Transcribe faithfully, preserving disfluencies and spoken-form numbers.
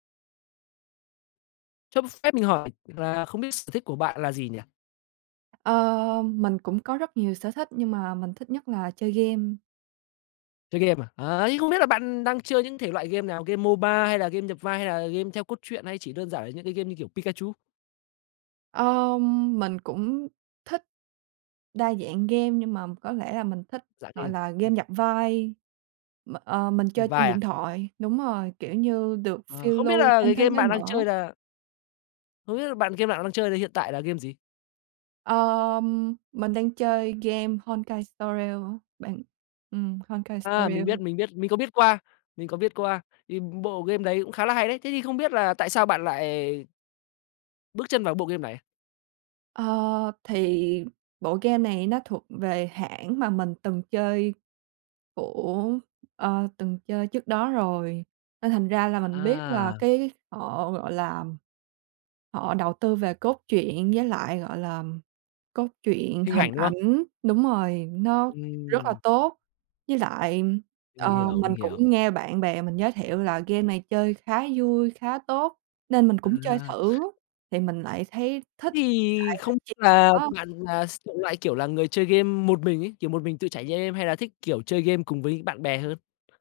Cho ph phép mình hỏi là không biết sở thích của bạn là gì nhỉ? Ơ, mình cũng có rất nhiều sở thích, nhưng mà mình thích nhất là chơi game. Chơi game à. À, ấy, không biết là bạn đang chơi những thể loại game nào, game MO-BA hay là game nhập vai, hay là game theo cốt truyện, hay chỉ đơn giản là những cái game như kiểu Pikachu? Ờm, mình cũng thích đa dạng game, nhưng mà có lẽ là mình thích, Dạng gọi game. là, game Ừm. nhập vai. M ờ, mình chơi Nhập trên vai điện à? thoại. Đúng rồi, kiểu như, được Ờ, phiêu không biết lưu là trên cái thế game giới bạn đang mở. chơi là Không biết là bạn game bạn đang chơi thì hiện tại là game gì? Ờm, mình đang chơi game Honkai: Star Rail bạn ừm, Honkai: Star À, mình Rail. biết, mình biết, mình có biết qua, mình có biết qua. Thì bộ game đấy cũng khá là hay đấy, thế thì không biết là tại sao bạn lại bước chân vào bộ game này? Ơ, thì bộ game này nó thuộc về hãng mà mình từng chơi của ơ, từng chơi trước đó rồi. Nên thành ra là mình biết là À! cái họ, gọi là, họ đầu tư về cốt truyện với lại, gọi là, cốt truyện, Hình hình ảnh, đúng không? ảnh. Đúng rồi, nó rất là Ừm. tốt. Với lại, Mình ờ, hiểu, mình mình cũng hiểu. nghe bạn bè mình giới thiệu là game này chơi khá vui, khá tốt, nên mình cũng chơi À. thử, thì mình lại thấy Thế thích thì tại nói không ch là [unintelligible] bạn là s [unintelligible] loại, kiểu là, người chơi game một mình ấy, kiểu, một mình trải nh êm, hay là thích, kiểu, chơi game cùng với bạn bè hơn?